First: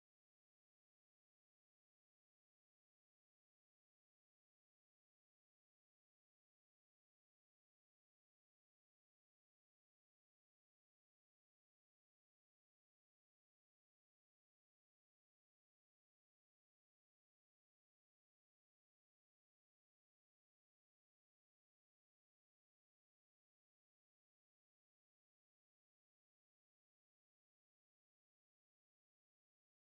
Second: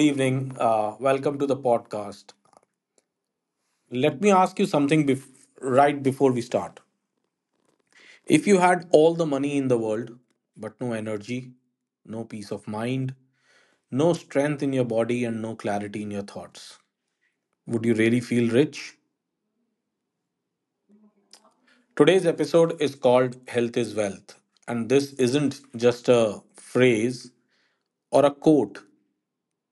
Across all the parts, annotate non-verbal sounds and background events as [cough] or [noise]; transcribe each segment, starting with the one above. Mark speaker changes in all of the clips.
Speaker 1: evening. Welcome to the podcast. Let me ask you something right before we start. If you had all the money in the world, but no energy, no peace of mind, no strength in your body, and no clarity in your thoughts, would you really feel rich? Today's episode is called Health is Wealth. And this isn't just a phrase or a quote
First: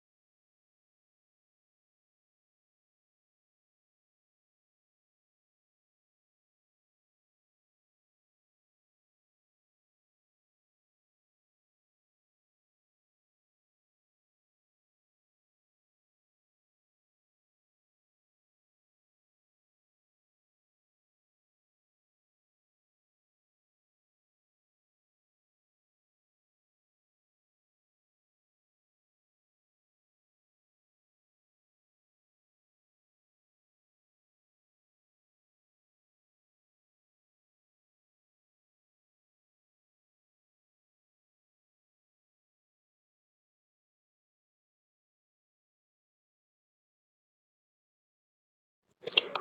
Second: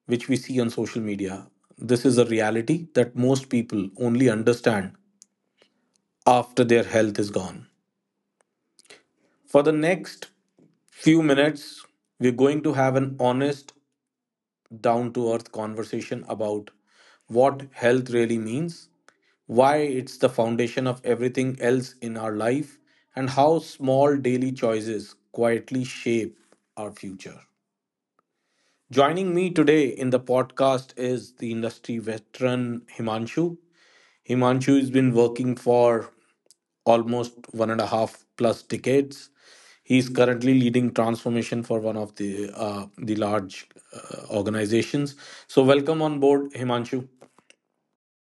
Speaker 1: which we see on social media. This is a reality that most people only understand after their health is gone. For the next few minutes, we're going to have an honest, down to earth conversation about what health really means, why it's the foundation of everything else in our life, and how small daily choices quietly shape our future. Joining me today in the podcast is the industry veteran Himanshu. Himanshu has been working for almost one and a half plus decades. He is currently leading transformation for one of the large organizations. So welcome on board, Himanshu.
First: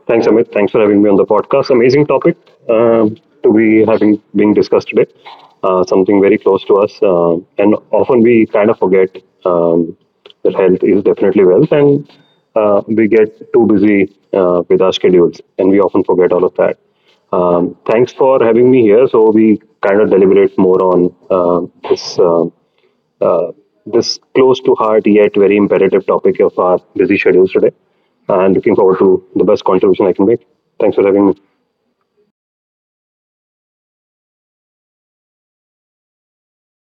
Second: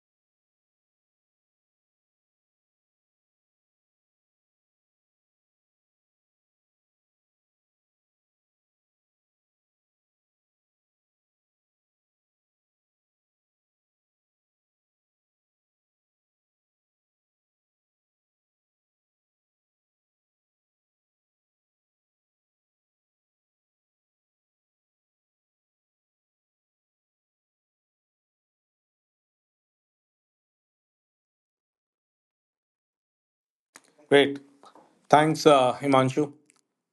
Speaker 2: Thanks, Amit. Thanks for having me on the podcast. Amazing topic uh, to be having being discussed today. Something very close to us, and often we kind of forget um, that health is definitely wealth, and we get too busy with our schedules, and we often forget all of that. Thanks for having me here. So we kind of deliberate more on this. Uh, this close to heart yet very imperative topic of our busy schedules today. And looking forward to the best contribution I can make. Thanks for having me.
Speaker 1: Great, thanks, Himanshu.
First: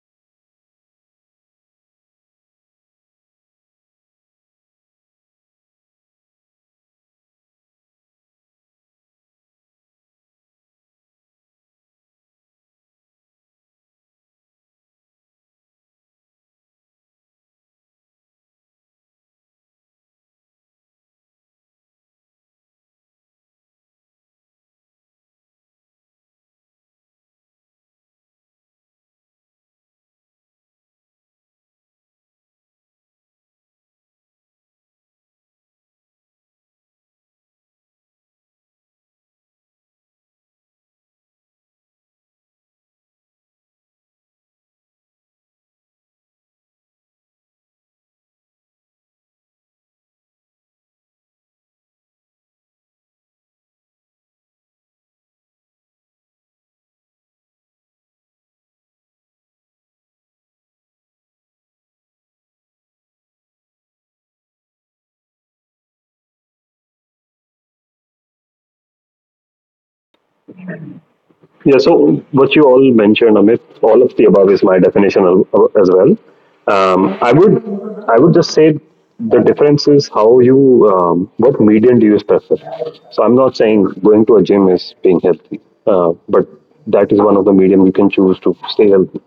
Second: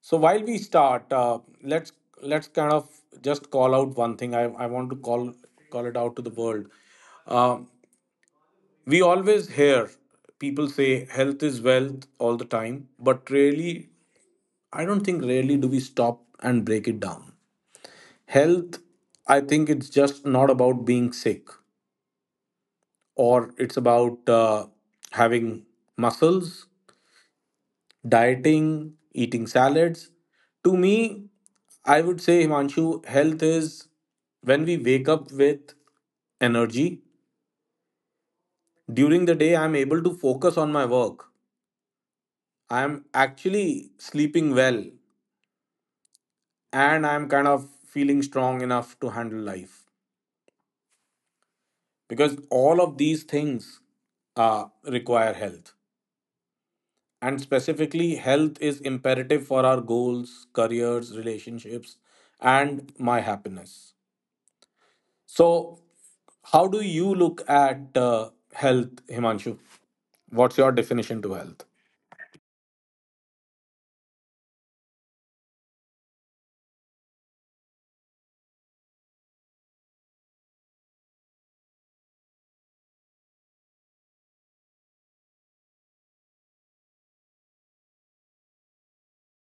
Speaker 1: So while we start, let's kind of just call out one thing. I want to call it out to the world. Uh, we always hear people say health is wealth all the time, but really, I don't think really do we stop and break it down. Health, I think it's just not about being sick or it's about having muscles, dieting, eating salads. To me, I would say, Himanshu, health is when we wake up with energy, during the day I'm able to focus on my work, I'm actually sleeping well, and I'm kind of feeling strong enough to handle life, because all of these things uh, require health. And specifically, health is imperative for our goals, careers, relationships, and my happiness. So, how do you look at health, Himanshu? What's your definition to health?
Speaker 2: Yeah, so what you all mentioned, Amit, all of the above is my definition as well. Um, I would, I would just say the difference is how you, what medium do you prefer. So I'm not saying going to a gym is being healthy, but that is one of the medium you can choose to stay healthy.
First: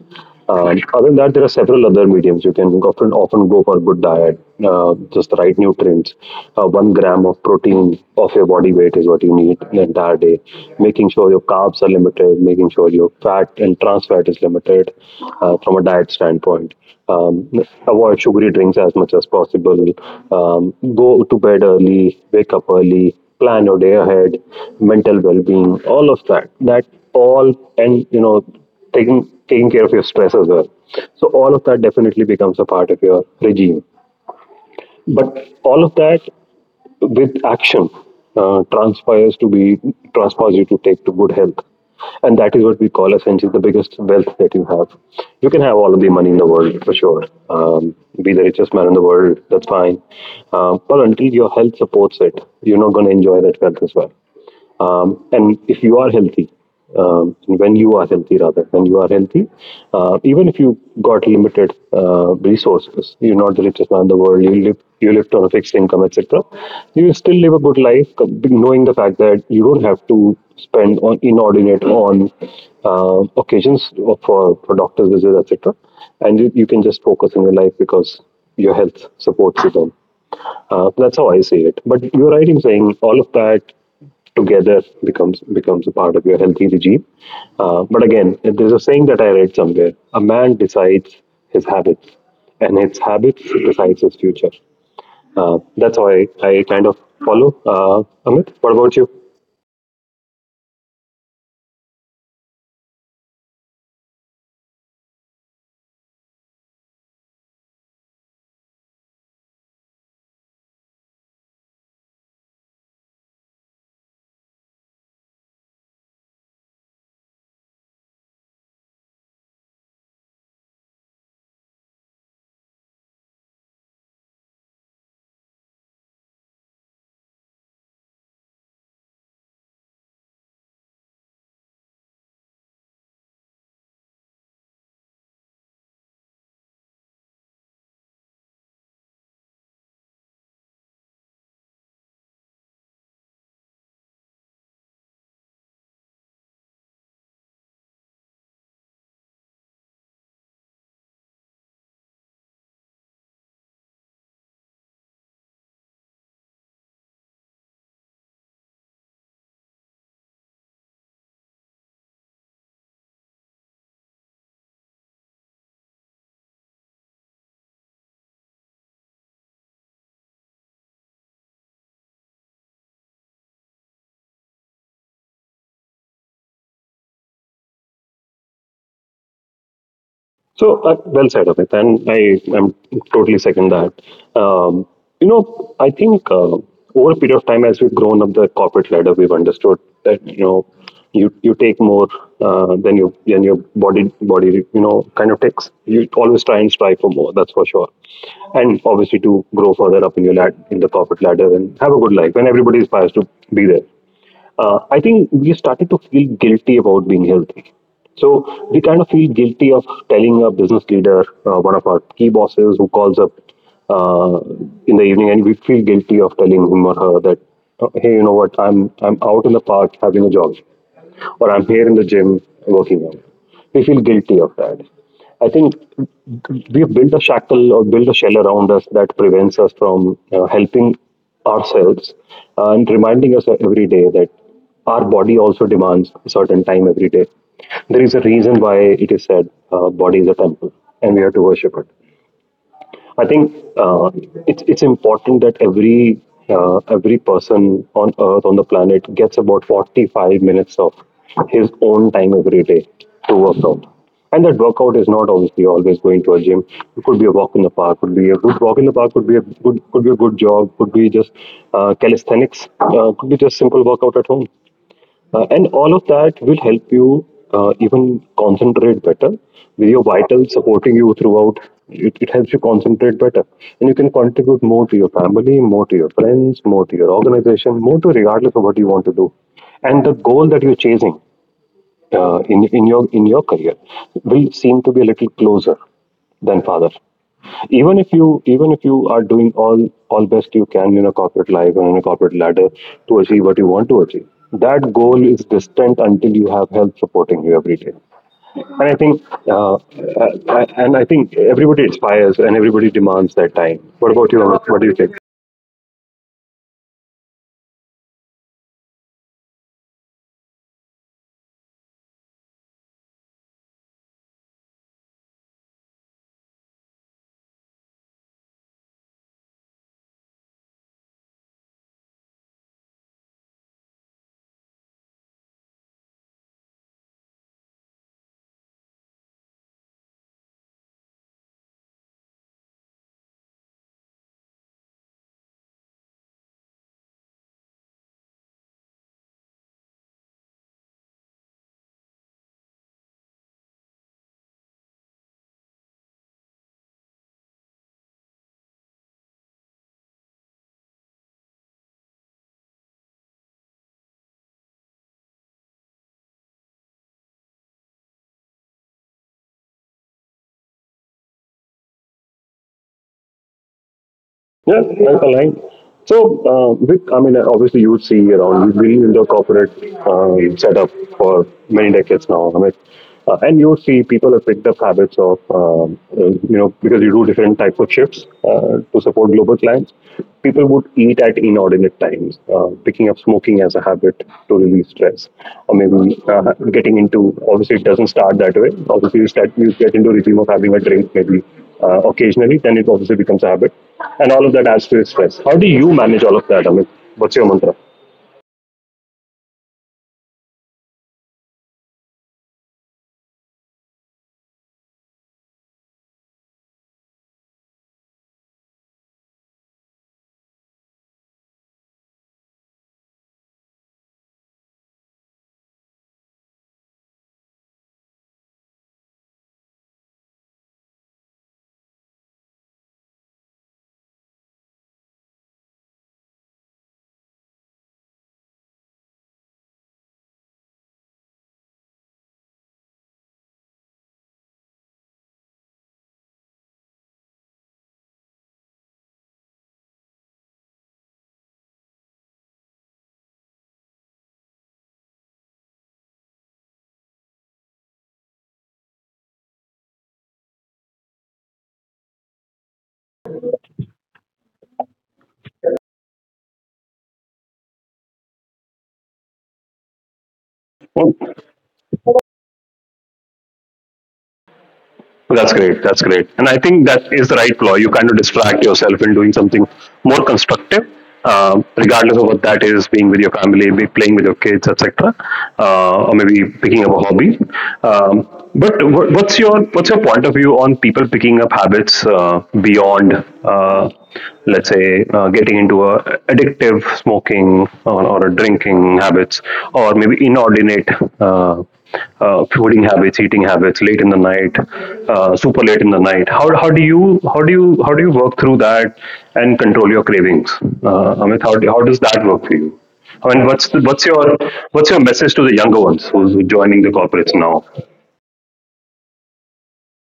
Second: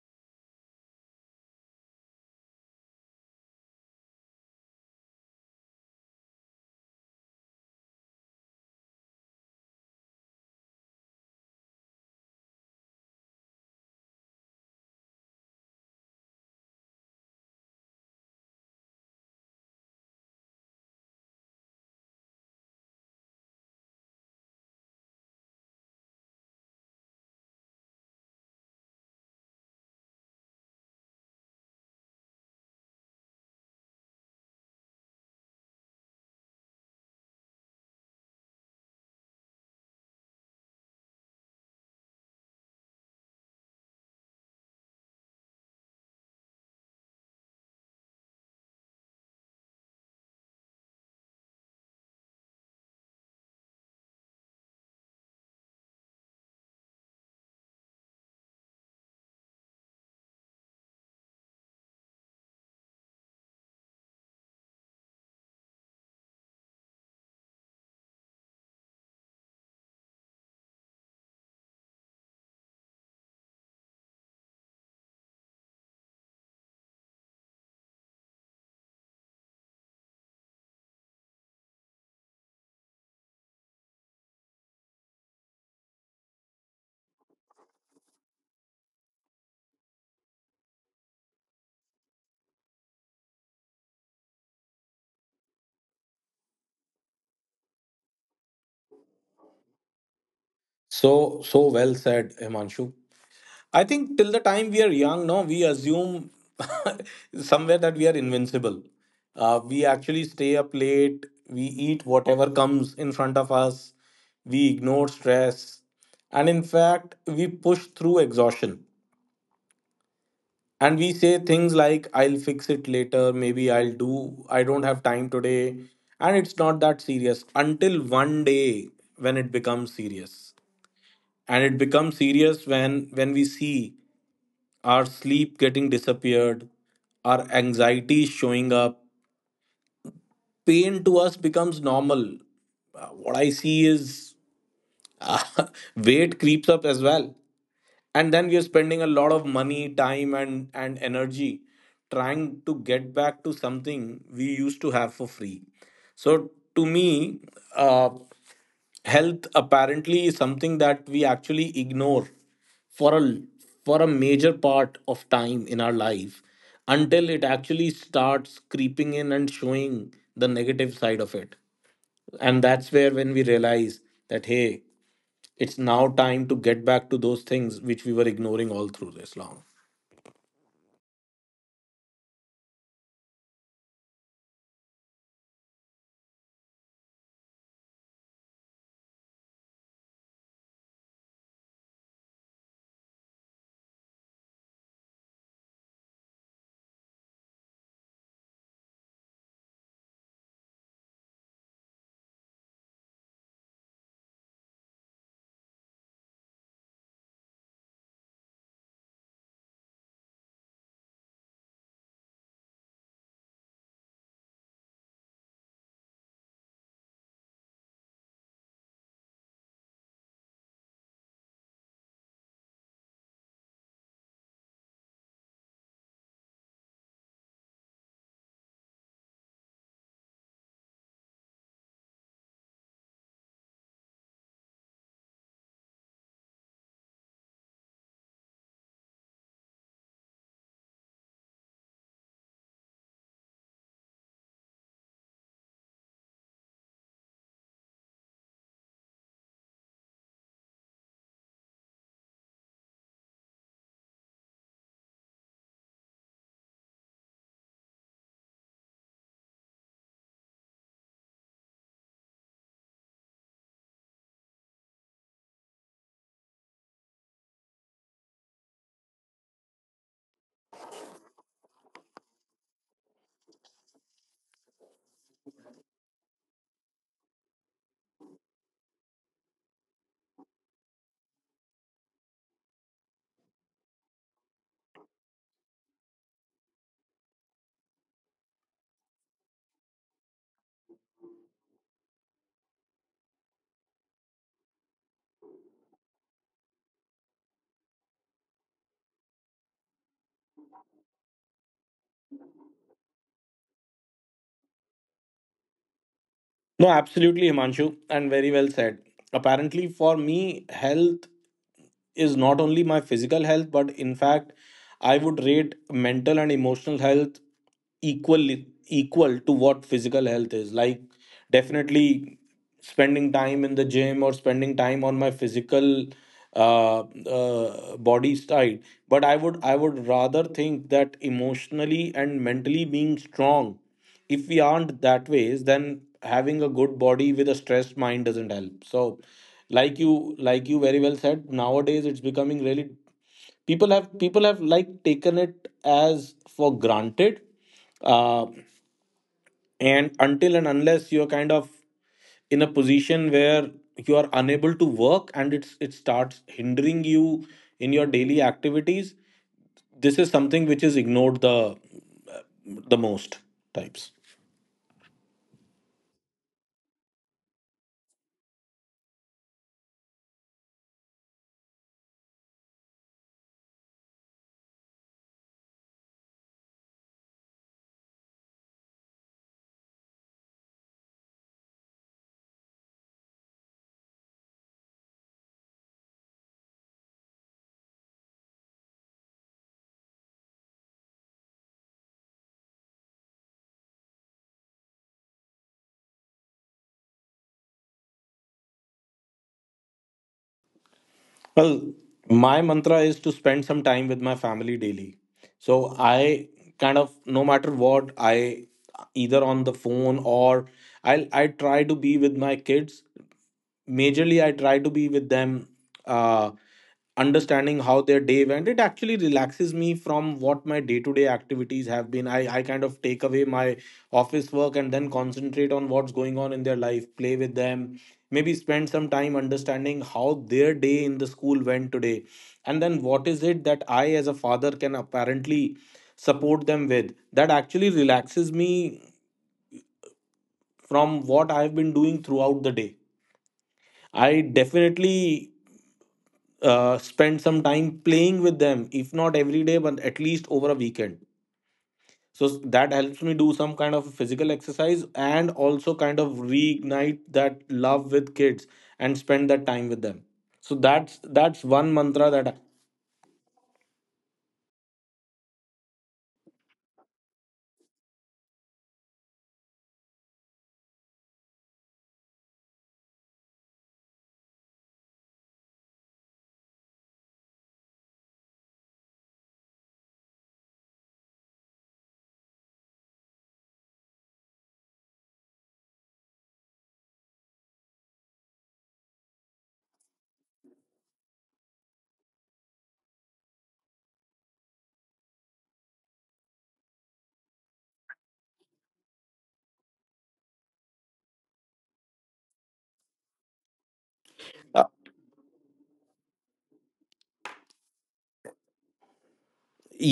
Speaker 2: Other than that, there are several other mediums you can often go for good diet, just the right nutrients. 1 gram of protein of your body weight is what you need the entire day. Making sure your carbs are limited, making sure your fat and trans fat is limited from a diet standpoint. Um, avoid sugary drinks as much as possible. Go to bed early, wake up early, plan your day ahead, mental well-being, all of that. That all, and you know, taking care of your stress as well. So all of that definitely becomes a part of your regime. But all of that with action uh, transpires to be transpires you to take to good health. And that is what we call essentially the biggest wealth that you have. You can have all of the money in the world for sure. Be the richest man in the world, that's fine. But until your health supports it, you're not going to enjoy that wealth as well, and if you are healthy, when you are healthy, even if you got limited resources, you're not the richest man in the world, you live you lived on a fixed income, etc., you will still live a good life, knowing the fact that you don't have to spend on inordinate on occasions for doctor's visits, etc., and you can just focus on your life because your health supports you then. That's how I see it. But you're right in saying all of that together becomes a part of your healthy regime. But again, there's a saying that I read somewhere: a man decides his habits, and his habits decides his future. That's how I kind of follow. Amit, what about you?
Speaker 1: So, so well said, Himanshu. I think till the time we are young, no, we assume [laughs] somewhere that we are invincible. We actually stay up late. We eat whatever comes in front of us. We ignore stress. And in fact, we push through exhaustion. And we say things like, I'll fix it later. Maybe I'll do, I don't have time today. And it's not that serious until one day when it becomes serious, and it becomes serious when we see our sleep getting disappeared, our anxiety showing up, pain to us becomes normal. What I see is [laughs] weight creeps up as well, and then we are spending a lot of money, time and energy trying to get back to something we used to have for free. So, to me, uh, health apparently is something that we actually ignore for a major part of time in our life, until it actually starts creeping in and showing the negative side of it. And that's where when we realize that hey, it's now time to get back to those things which we were ignoring all through this long.
Speaker 2: So well said, Amit, and I am totally second that. Um, you know, I think over a period of time, as we've grown up the corporate ladder, we've understood that you know you take more than your body you know kind of takes. You always try and strive for more. That's for sure. And obviously, to grow further up in your lad in the corporate ladder and have a good life. And everybody is biased to be there. I think we started to feel guilty about being healthy. So we kind of feel guilty of telling a business leader, one of our key bosses who calls up uh, in the evening, and we feel guilty of telling him or her that, "Oh, hey, you know what, I'm out in the park having a jog, or I'm here in the gym working out." We feel guilty of that. I think we've built a shackle or built a shell around us that prevents us from helping ourselves, and reminding us every day that our body also demands a certain time every day. There is a reason why it is said body is a temple and we have to worship it. I think it's important that every person on Earth on the planet gets about 45 minutes of his own time every day to work out. And that workout is not obviously always going to a gym. It could be a walk in the park, could be a good walk in the park, could be a good jog, could be just calisthenics, could be just simple workout at home. And all of that will help you even concentrate better with your vitals supporting you throughout. It helps you concentrate better, and you can contribute more to your family, more to your friends, more to your organization, more to regardless of what you want to do, and the goal that you're chasing in your career will seem to be a little closer than father. Even if you are doing all best you can in a corporate life and in a corporate ladder to achieve what you want to achieve, that goal is distant until you have help supporting you every day. And I think everybody aspires and everybody demands that time. What about you, Amit? What do you think?
Speaker 1: No, absolutely, Himanshu, and very well said. Apparently, for me, health is not only my physical health, but in fact, I would rate mental and emotional health equal to what physical health is. Like, definitely spending time in the gym or spending time on my physical body side. But I would, rather think that emotionally and mentally being strong, if we aren't that ways, then having a good body with a stressed mind doesn't help. So, like you, very well said, nowadays it's becoming really, people have like taken it as for granted. Uh, and until and unless you're kind of in a position where you are unable to work and it's, it starts hindering you in your daily activities, this is something which is ignored the most types.
Speaker 2: Yeah, that's aligned. So, Vic, I mean, obviously, you see around, you've been in the corporate setup for many decades now, I mean, and you see people have picked up habits of, you know, because you do different types of shifts to support global clients. People would eat at inordinate times, picking up smoking as a habit to relieve stress, or maybe getting into. Obviously, it doesn't start that way. Obviously, you get into a regime of having a drink maybe occasionally. Then it obviously becomes a habit, and all of that adds to your stress. How do you manage all of that, Amit? What's your mantra?
Speaker 1: Well, my mantra is to spend some time with my family daily. So I kind of, no matter what, I either on the phone or I try to be with my kids. Majorly, I try to be with them. Uh, understanding how their day went, it actually relaxes me from what my day-to-day activities have been. I kind of take away my office work and then concentrate on what's going on in their life, play with them, maybe spend some time understanding how their day in the school went today, and then what is it that I as a father can apparently support them with. That actually relaxes me from what I've been doing throughout the day. I definitely spend some time playing with them, if not every day but at least over a weekend. So that helps me do some kind of physical exercise and also kind of reignite that love with kids and spend that time with them. So that's one mantra that I.
Speaker 2: That's great. That's great. And I think that is the right flaw. You kind of distract yourself in doing something more constructive, regardless of what that is, being with your family, be playing with your kids, etc., or maybe picking up a hobby. But what's your point of view on people picking up habits beyond, uh, let's say, getting into a addictive smoking, or a drinking habits, or maybe inordinate uh, fooding habits, eating habits, late in the night, super late in the night. How do you work through that and control your cravings? Amit, how does that work for you? I mean,
Speaker 1: Uh,
Speaker 2: what's your message to the younger ones who's joining the corporates now?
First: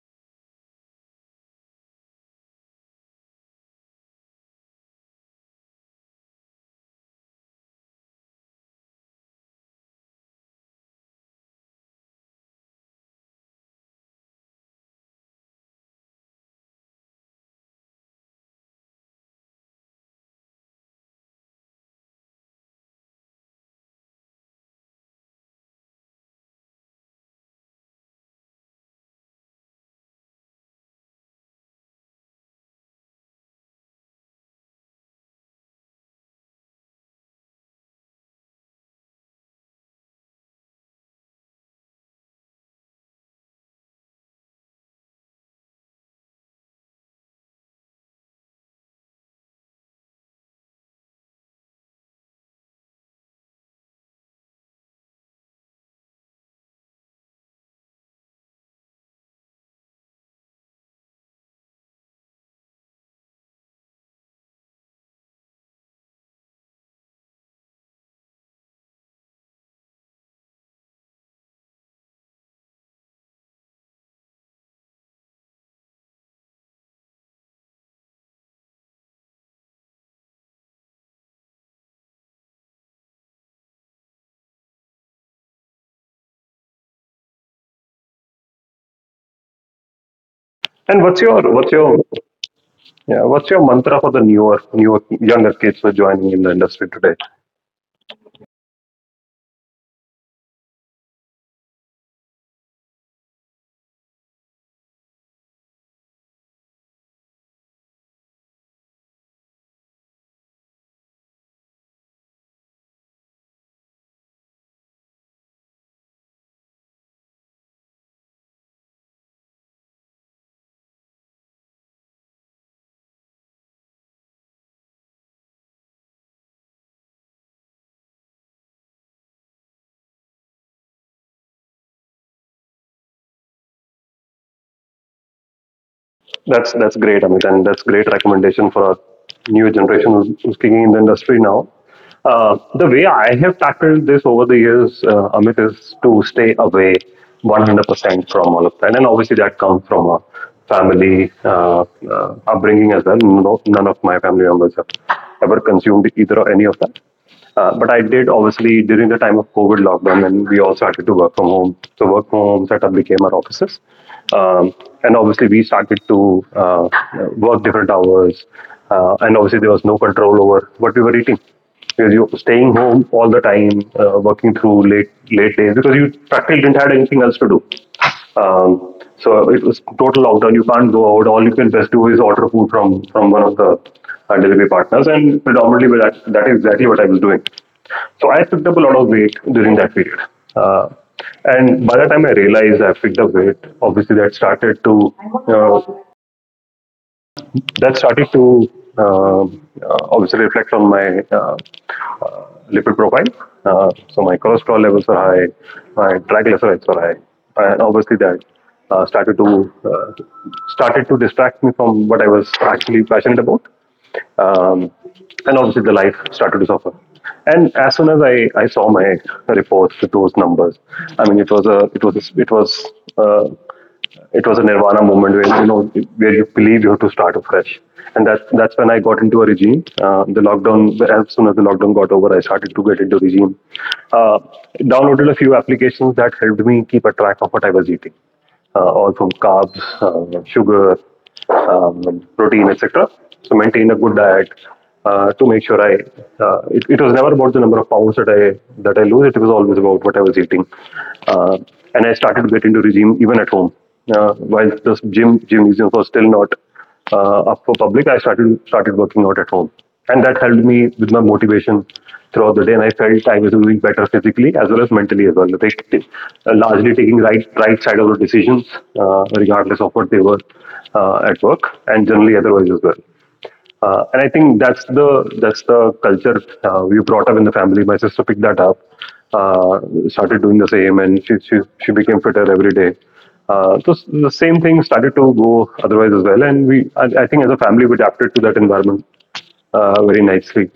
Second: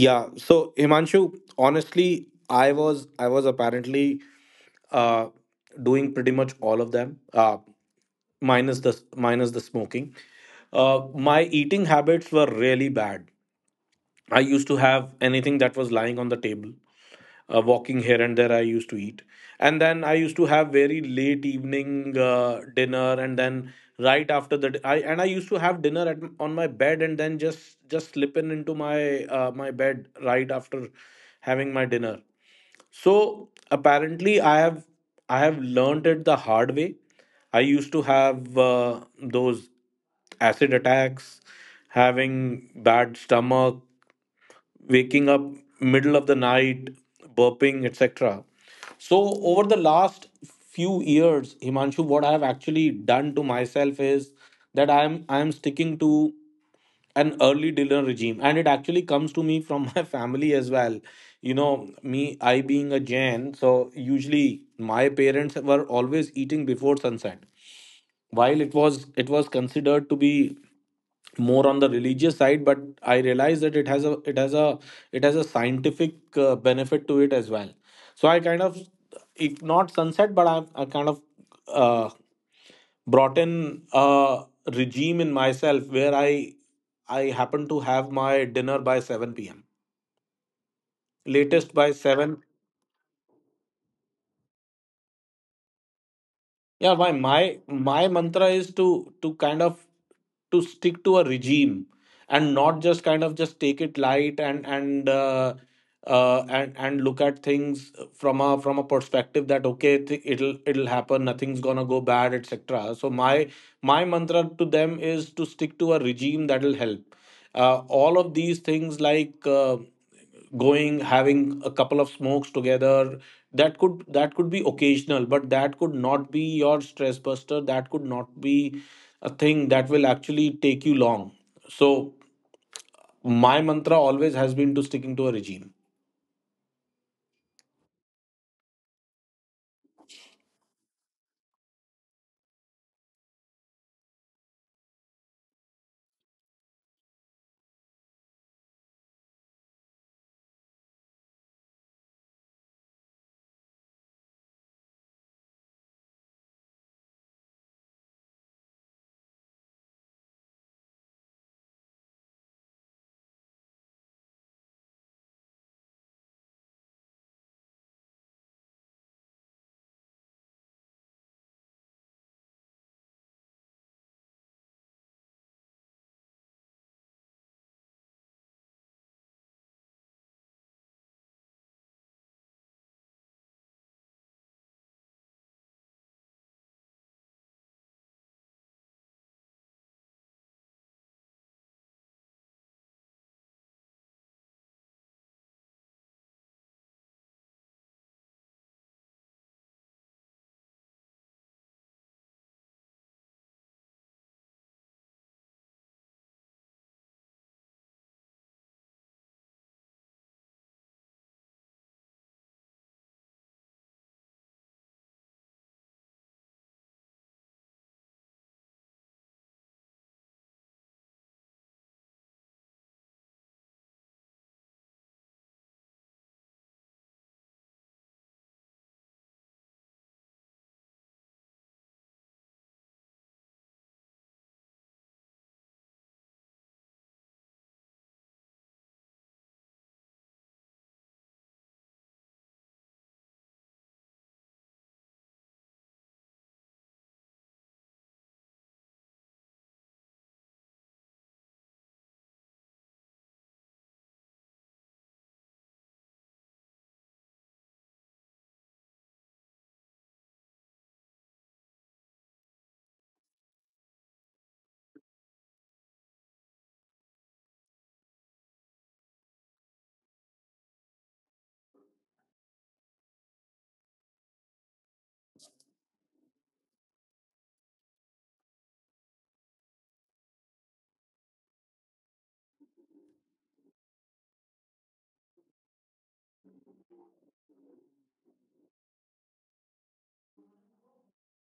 Speaker 1: yeah, so Himanshu, honestly, I was, apparently, uh, doing pretty much all of them, uh, minus the minus the smoking. Uh, my eating habits were really bad. I used to have anything that was lying on the table. Walking here and there, I used to eat. And then I used to have very late evening dinner, and then right after the I and I used to have dinner at on my bed, and then just slip in into my my bed right after having my dinner. So apparently, I have, learned it the hard way. I used to have those acid attacks, having bad stomach, waking up middle of the night, burping, etc. So over the last few years, Himanshu, what I have actually done to myself is that I am, sticking to an early dinner regime, and it actually comes to me from [laughs] my family as well. You know me, I being a Jain, so usually my parents were always eating before sunset. While it was, considered to be more on the religious side, but I realized that it has a, it has a scientific benefit to it as well. So I kind of, if not sunset, but I kind of uh, brought in a regime in myself where I happen to have my dinner by 7 p.m.,
Speaker 2: And
Speaker 1: latest
Speaker 2: what's
Speaker 1: by
Speaker 2: your,
Speaker 1: seven.
Speaker 2: yeah, what's your mantra for the newer newer younger kids who are joining in the
Speaker 1: Yeah,
Speaker 2: industry
Speaker 1: my
Speaker 2: today?
Speaker 1: my mantra is to, kind of to stick to a regime, and not just kind of just take it light and and look at things from a perspective that okay, it'll, happen, nothing's gonna go bad, etc. So my mantra to them is to stick to a regime that'll help all of these things like, going, having a couple of smokes together, that could, be occasional, but that could not be your stress buster, that could not be a thing that will actually take you long. So my mantra always has been to sticking to a regime.
Speaker 2: That's great, Amit, and that's great recommendation for our new generation who's kicking in the industry now. The way I have tackled this over the years, Amit, is to stay away 100% from all of that, and obviously that comes from a family upbringing as well. No, none of my family members have ever consumed either or any of that. But I did obviously during the time of COVID lockdown, and we all started to work from home. So work from home setup became our offices, um, and obviously we started to work different hours. And obviously there was no control over what we were eating because you were staying home all the time, working through late days because you practically didn't have anything else to do. So it was total lockdown. You can't go out. All you can best do is order food from one of the delivery partners, and predominantly that is exactly what I was doing. So I picked up a lot of weight during that period. Uh, and by the time I realized I picked up weight, obviously that started to uh, that started to obviously reflect on my uh, lipid profile. So my cholesterol levels were high, my triglycerides were high, and obviously that started to started to distract me from what I was actually passionate about, um, and obviously the life started to suffer. And as soon as I saw my reports with those numbers, I mean it was a, uh, it was a nirvana moment where you know where you believe you have to start afresh, and that's when I got into a regime. The lockdown as soon as the lockdown got over, I started to get into regime. Uh, Downloaded a few applications that helped me keep a track of what I was eating, all from carbs, sugar, protein, etc. So maintain a good diet to make sure I. It was never about the number of pounds that I lose. It was always about what I was eating, uh, and I started to get into regime even at home. While the gymnasium was still not up for public, I started working out at home, and that helped me with my motivation throughout the day. And I felt I was doing better physically as well as mentally as well. Largely taking right side of the decisions, regardless of what they were, at work and generally otherwise as well. And I think that's the culture we brought up in the family. My sister picked that up, uh, started doing the same, and she became fitter every day. The same thing started to go otherwise as well, and I think as a family we adapted to that environment very nicely.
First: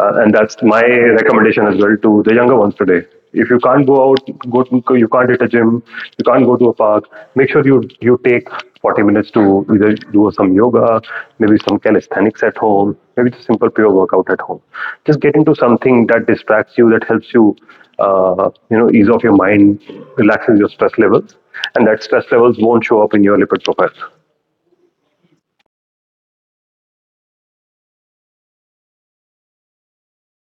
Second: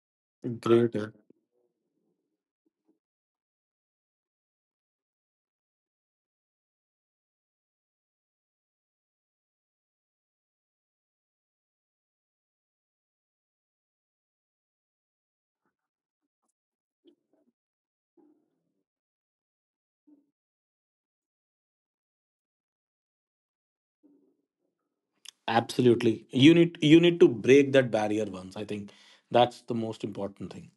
Speaker 2: And that's my
Speaker 1: Great. Yeah.
Speaker 2: recommendation as well to the younger ones today. If you can't go out, you can't hit a gym, you can't go to a park. Make sure you take 40 minutes to either do some yoga, maybe some calisthenics at home, maybe just simple pure workout at home. Just get into something that distracts you, that helps you, ease off your mind, relaxes your stress levels, and that stress levels won't show up in your lipid profile.
Speaker 1: Absolutely, you need, to break that barrier once, I think that's the most important thing.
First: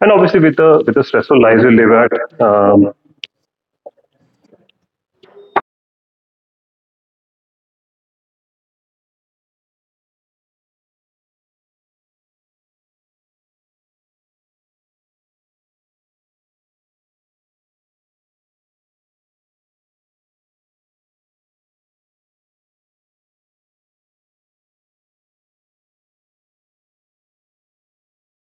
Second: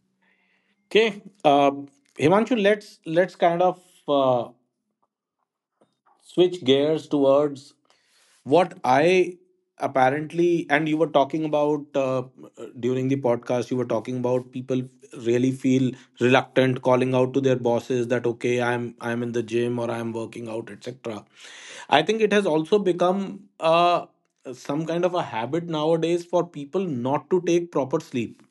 Speaker 2: And obviously, with the
Speaker 1: Okay,
Speaker 2: stressful lives
Speaker 1: uh,
Speaker 2: we live at,
Speaker 1: Himanshu, let's let's kind of uh, switch gears towards what I apparently, and you were talking about, during the podcast, you were talking about people really feel reluctant calling out to their bosses that okay, I'm, in the gym or I'm working out, etc. I think it has also become some kind of a habit nowadays for people not to take proper sleep.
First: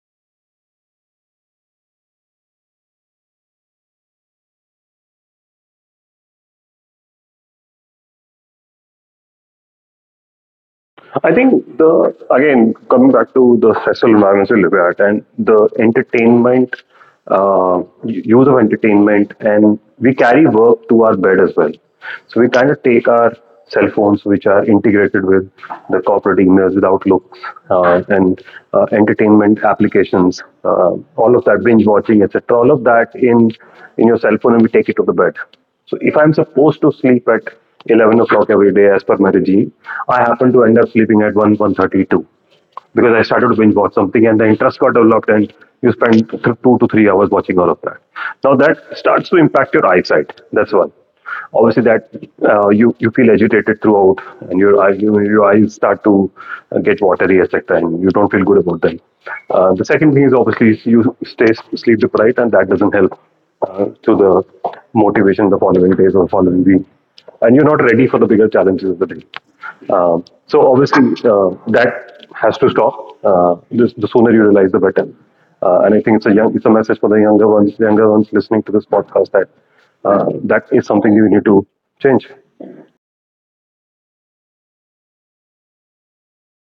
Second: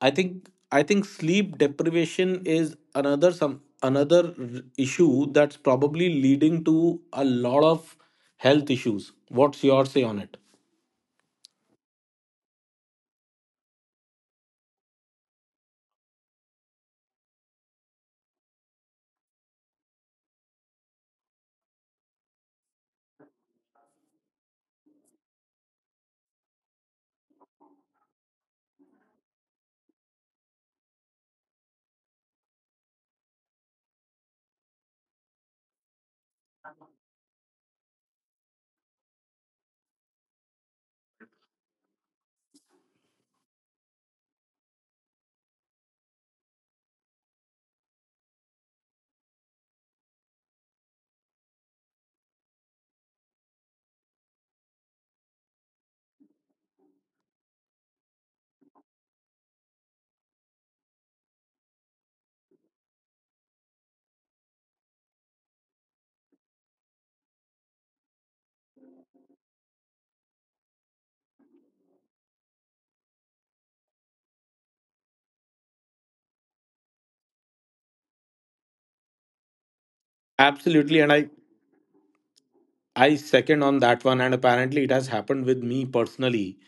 Speaker 1: I think sleep deprivation is another, some another issue that's probably leading to a lot of health issues. What's your say on it?
Speaker 2: I think the again, coming back to the festival environmental at and the entertainment, use of entertainment, and we carry work to our bed as well. So we kind of take our cell phones, which are integrated with the corporate emails, with Outlooks, and entertainment applications, all of that binge watching, etc. All of that in your cell phone, and we take it to the bed. So if I'm supposed to sleep at 11 o'clock every day as per my regime, I happen to end up sleeping at 1, 1:32 because I started to binge watch something and the interest got developed and you spend 2 to 3 hours watching all of that. Now that starts to impact your eyesight. That's one. Obviously, that you feel agitated throughout, and your eyes start to get watery, etc., and you don't feel good about them. The second thing is obviously you stay sleep deprived, and that doesn't help to the motivation the following days or following week, and you're not ready for the bigger challenges of the day. So obviously that has to stop. The sooner you realize, the better. And I think it's a young, it's a message for the younger ones listening to this podcast that that is
Speaker 1: Absolutely, and
Speaker 2: something you
Speaker 1: I
Speaker 2: need to change.
Speaker 1: I second on that one. And apparently, it has happened with me personally.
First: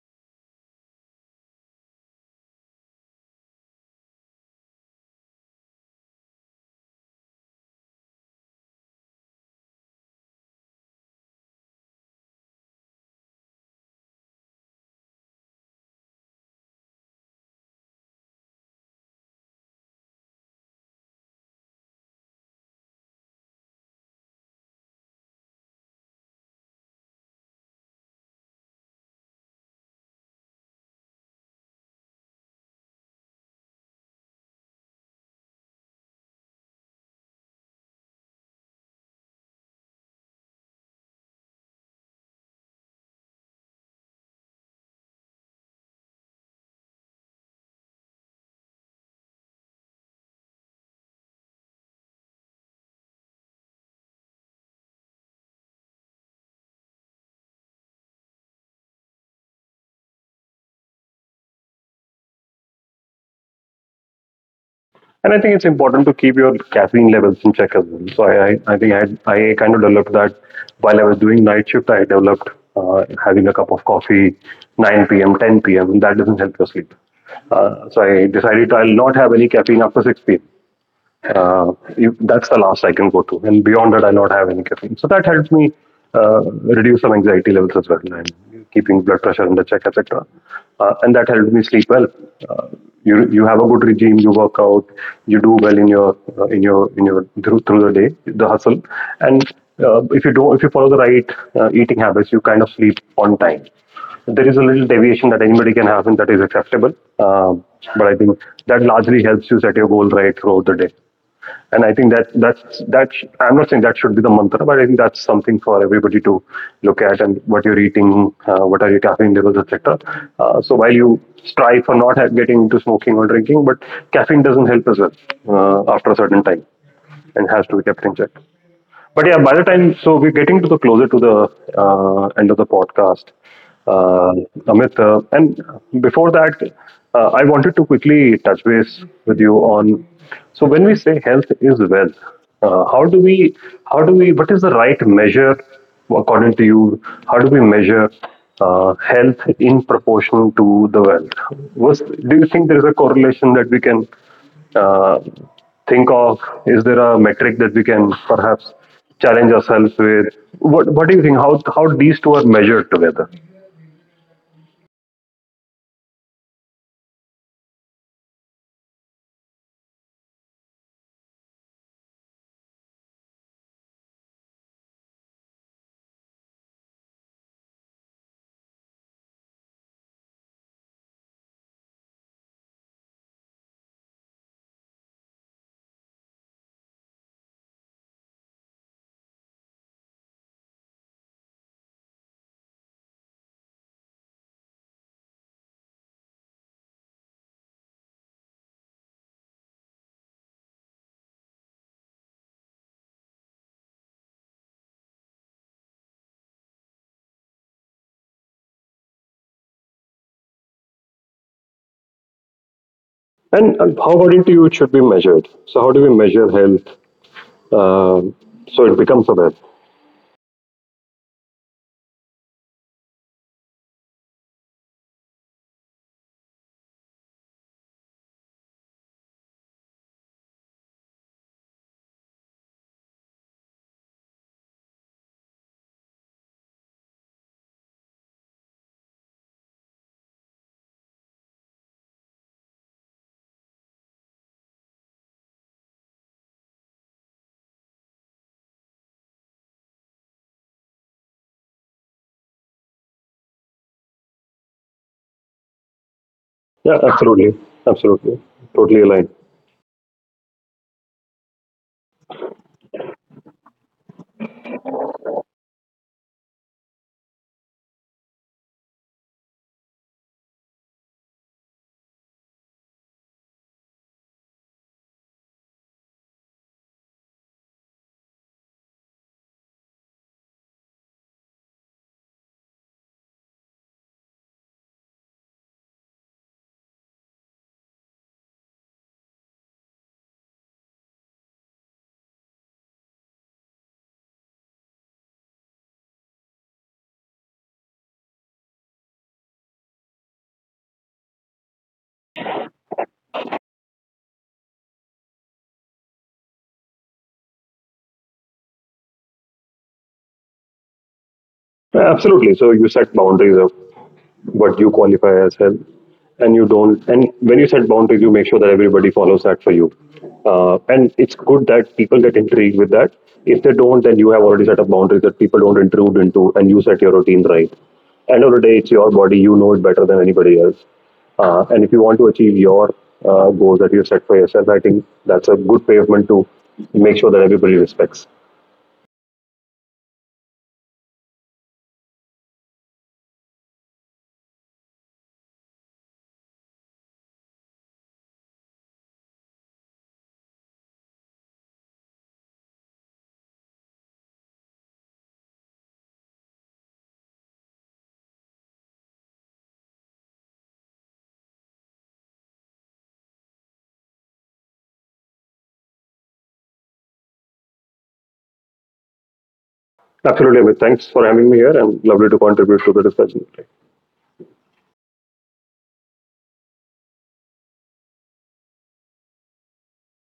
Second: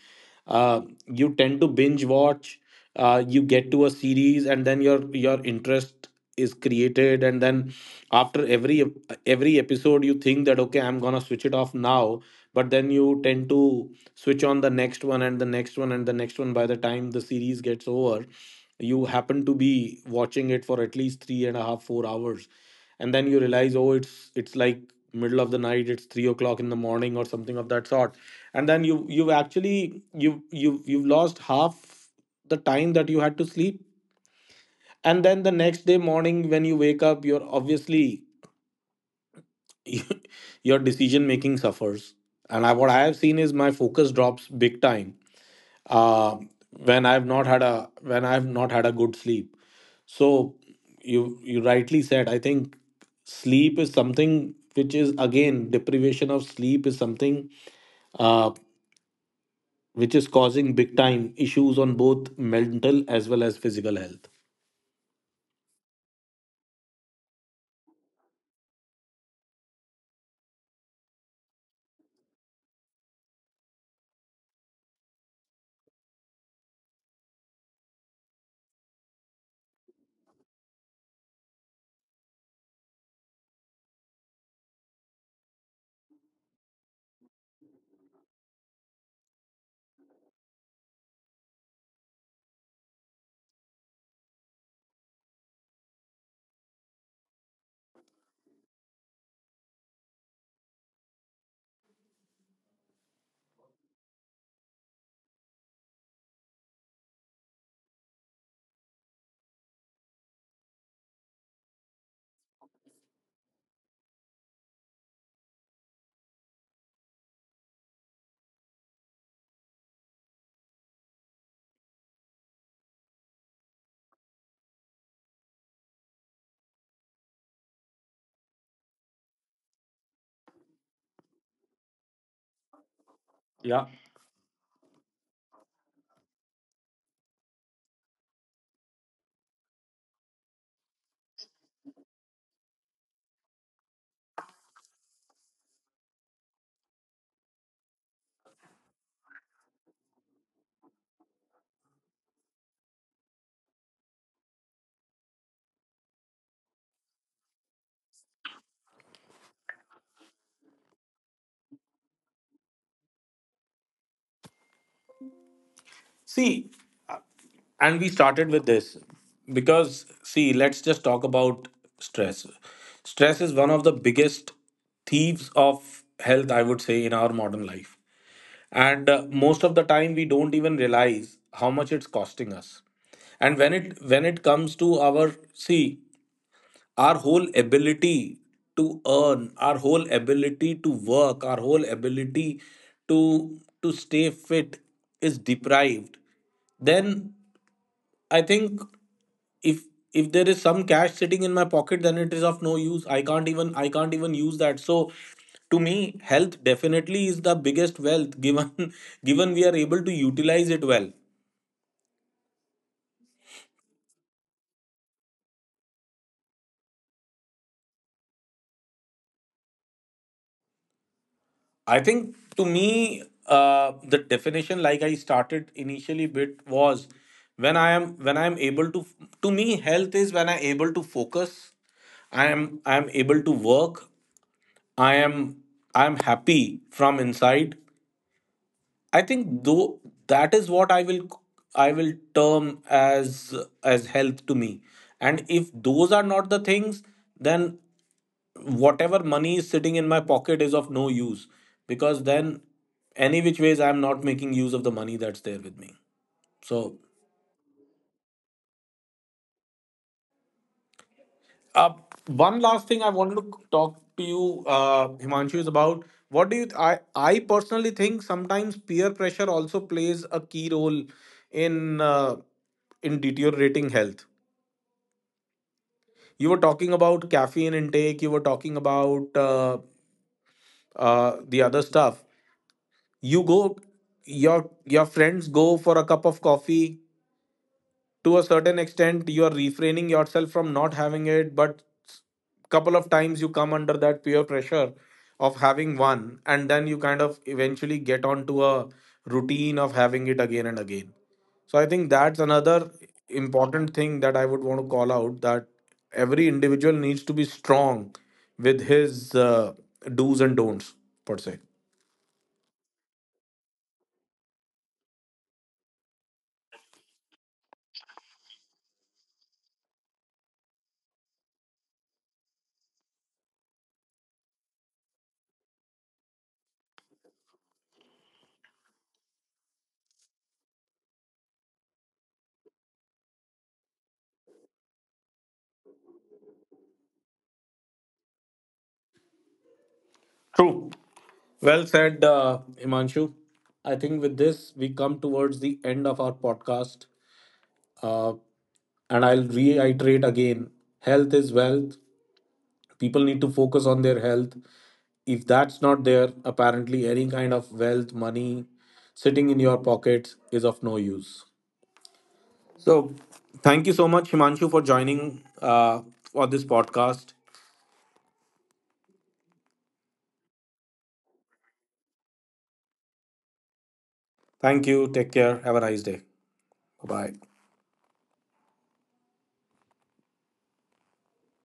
Speaker 1: Uh, you tend to binge watch, you get to a series, and then your interest is created, and then after every episode you think that okay, I'm gonna switch it off now, but then you tend to switch on the next one and the next one and the next one. By the time the series gets over, you happen to be watching it for at least three and a half 4 hours. And then you realize, oh, it's like middle of the night, it's 3 o'clock in the morning or something of that sort. And then you, you've actually, you've lost half the time that you had to sleep. And then the next day morning when you wake up, you're obviously [laughs] your decision making suffers. And what I have seen is my focus drops big time, uh, when I've not had a, good sleep. So you, rightly said. I think sleep is something which is, again, deprivation of sleep is something uh, which is causing big time issues on both mental as well as physical health.
Speaker 2: And I think it's important to keep your caffeine levels in check as well. So I think I, had, I kind of developed that while I was doing night shift. I developed having a cup of coffee 9 p.m., 10 p.m., and that doesn't help your sleep. So I decided I'll not have any caffeine after 6 p.m. Uh, if, That's the last I can go to, and beyond that, I not have any caffeine. So that helps me uh, reduce some anxiety levels as well, and keeping blood pressure under check, etc. And that helps me sleep well. Uh, you you have a good regime, you work out, you do well in your through the day, the hustle, and if you do if you follow the right eating habits, you kind of sleep on time. There is a little deviation that anybody can have, and that is acceptable. Um, but I think that largely helps you set your goal right throughout the day. And I think that that's that. Sh- I'm not saying that should be the mantra, but I think that's something for everybody to look at, and what you're eating, what are your caffeine levels, etc. So while you strive for not ha- getting into smoking or drinking, but caffeine doesn't help as well after a certain time, and has to be kept in check. But yeah, by the time, so we're getting to the closer to the end of the podcast,
Speaker 1: Yeah.
Speaker 2: uh, Amit. And before that, I wanted to quickly touch base with you on. So when we say health is wealth, how do we? How do we? What is the right measure according to you? How do we measure? Health in proportion to the wealth. Was, do you think there is a correlation that we can um, think of? Is there a metric that we can perhaps challenge ourselves with? What do you think? How these two are measured together?
Speaker 1: See, and we started with this because, see, let's just talk about stress. Stress is one of the biggest thieves of health, I would say, in our modern life, and most of the time we don't even realize how much it's costing us. And when it, comes to our, see, our whole ability to earn, our whole ability to work, our whole ability to, stay fit is deprived, then I think, if, there is some cash sitting in my pocket, then it is of no use. I can't even use that. So to me, health definitely is the biggest wealth, given [laughs] given we are able to utilize it well.
Speaker 2: And how according to you it should be measured? So how do we measure health? Um so it becomes aware.
Speaker 1: I think to me, the definition, like I started initially, bit was when I am, able to. To me, health is when I able to focus. I am able to work. I am I am happy from inside. I think though that is what I will, term as health to me. And if those are not the things, then whatever money is sitting in my pocket is of no use, because then any which ways I'm not making use of the money that's there with me.
Speaker 2: Yeah,
Speaker 1: So,
Speaker 2: absolutely, absolutely, totally aligned.
Speaker 1: uh, one last thing I wanted to talk to you, Himanshu, is about what do you? I personally think sometimes peer pressure also plays a key role in, in deteriorating health. You were talking about caffeine intake. You were talking about the other stuff. You go, your, friends go for a cup of coffee. To a certain extent, you are refraining yourself from not having it, but couple of times you come under that peer pressure of having one, and then you kind of eventually get onto a routine of having it again and again. So I think that's another important thing that I would want to call out, that every individual needs to be strong with his do's and don'ts per se.
Speaker 2: Yeah, absolutely. So you set boundaries of what you qualify as help and you don't, and when you set boundaries you make sure that everybody follows that for you, and it's good that people get intrigued with that. If they don't, then you have already set up boundaries that people don't intrude into, and you set your routine right. End of the day, it's your body, you know it better than anybody else, and if you want to achieve your goals that you've set for yourself, I think that's a good pavement to make sure that everybody respects.
Speaker 1: True. Well said, Imanshu, I think with this we come towards the end of our podcast. Uh, and I'll reiterate again, health is wealth. People need to focus on their health. If that's not there, apparently any kind of wealth, money sitting in your pockets, is of no use. So, thank you so much, Himanshu, for joining uh, for this podcast.
Speaker 2: Absolutely, Amit. Thanks for having me here and lovely to contribute to the discussion.
Speaker 1: Thank you. Take care. Have a nice day. Bye bye.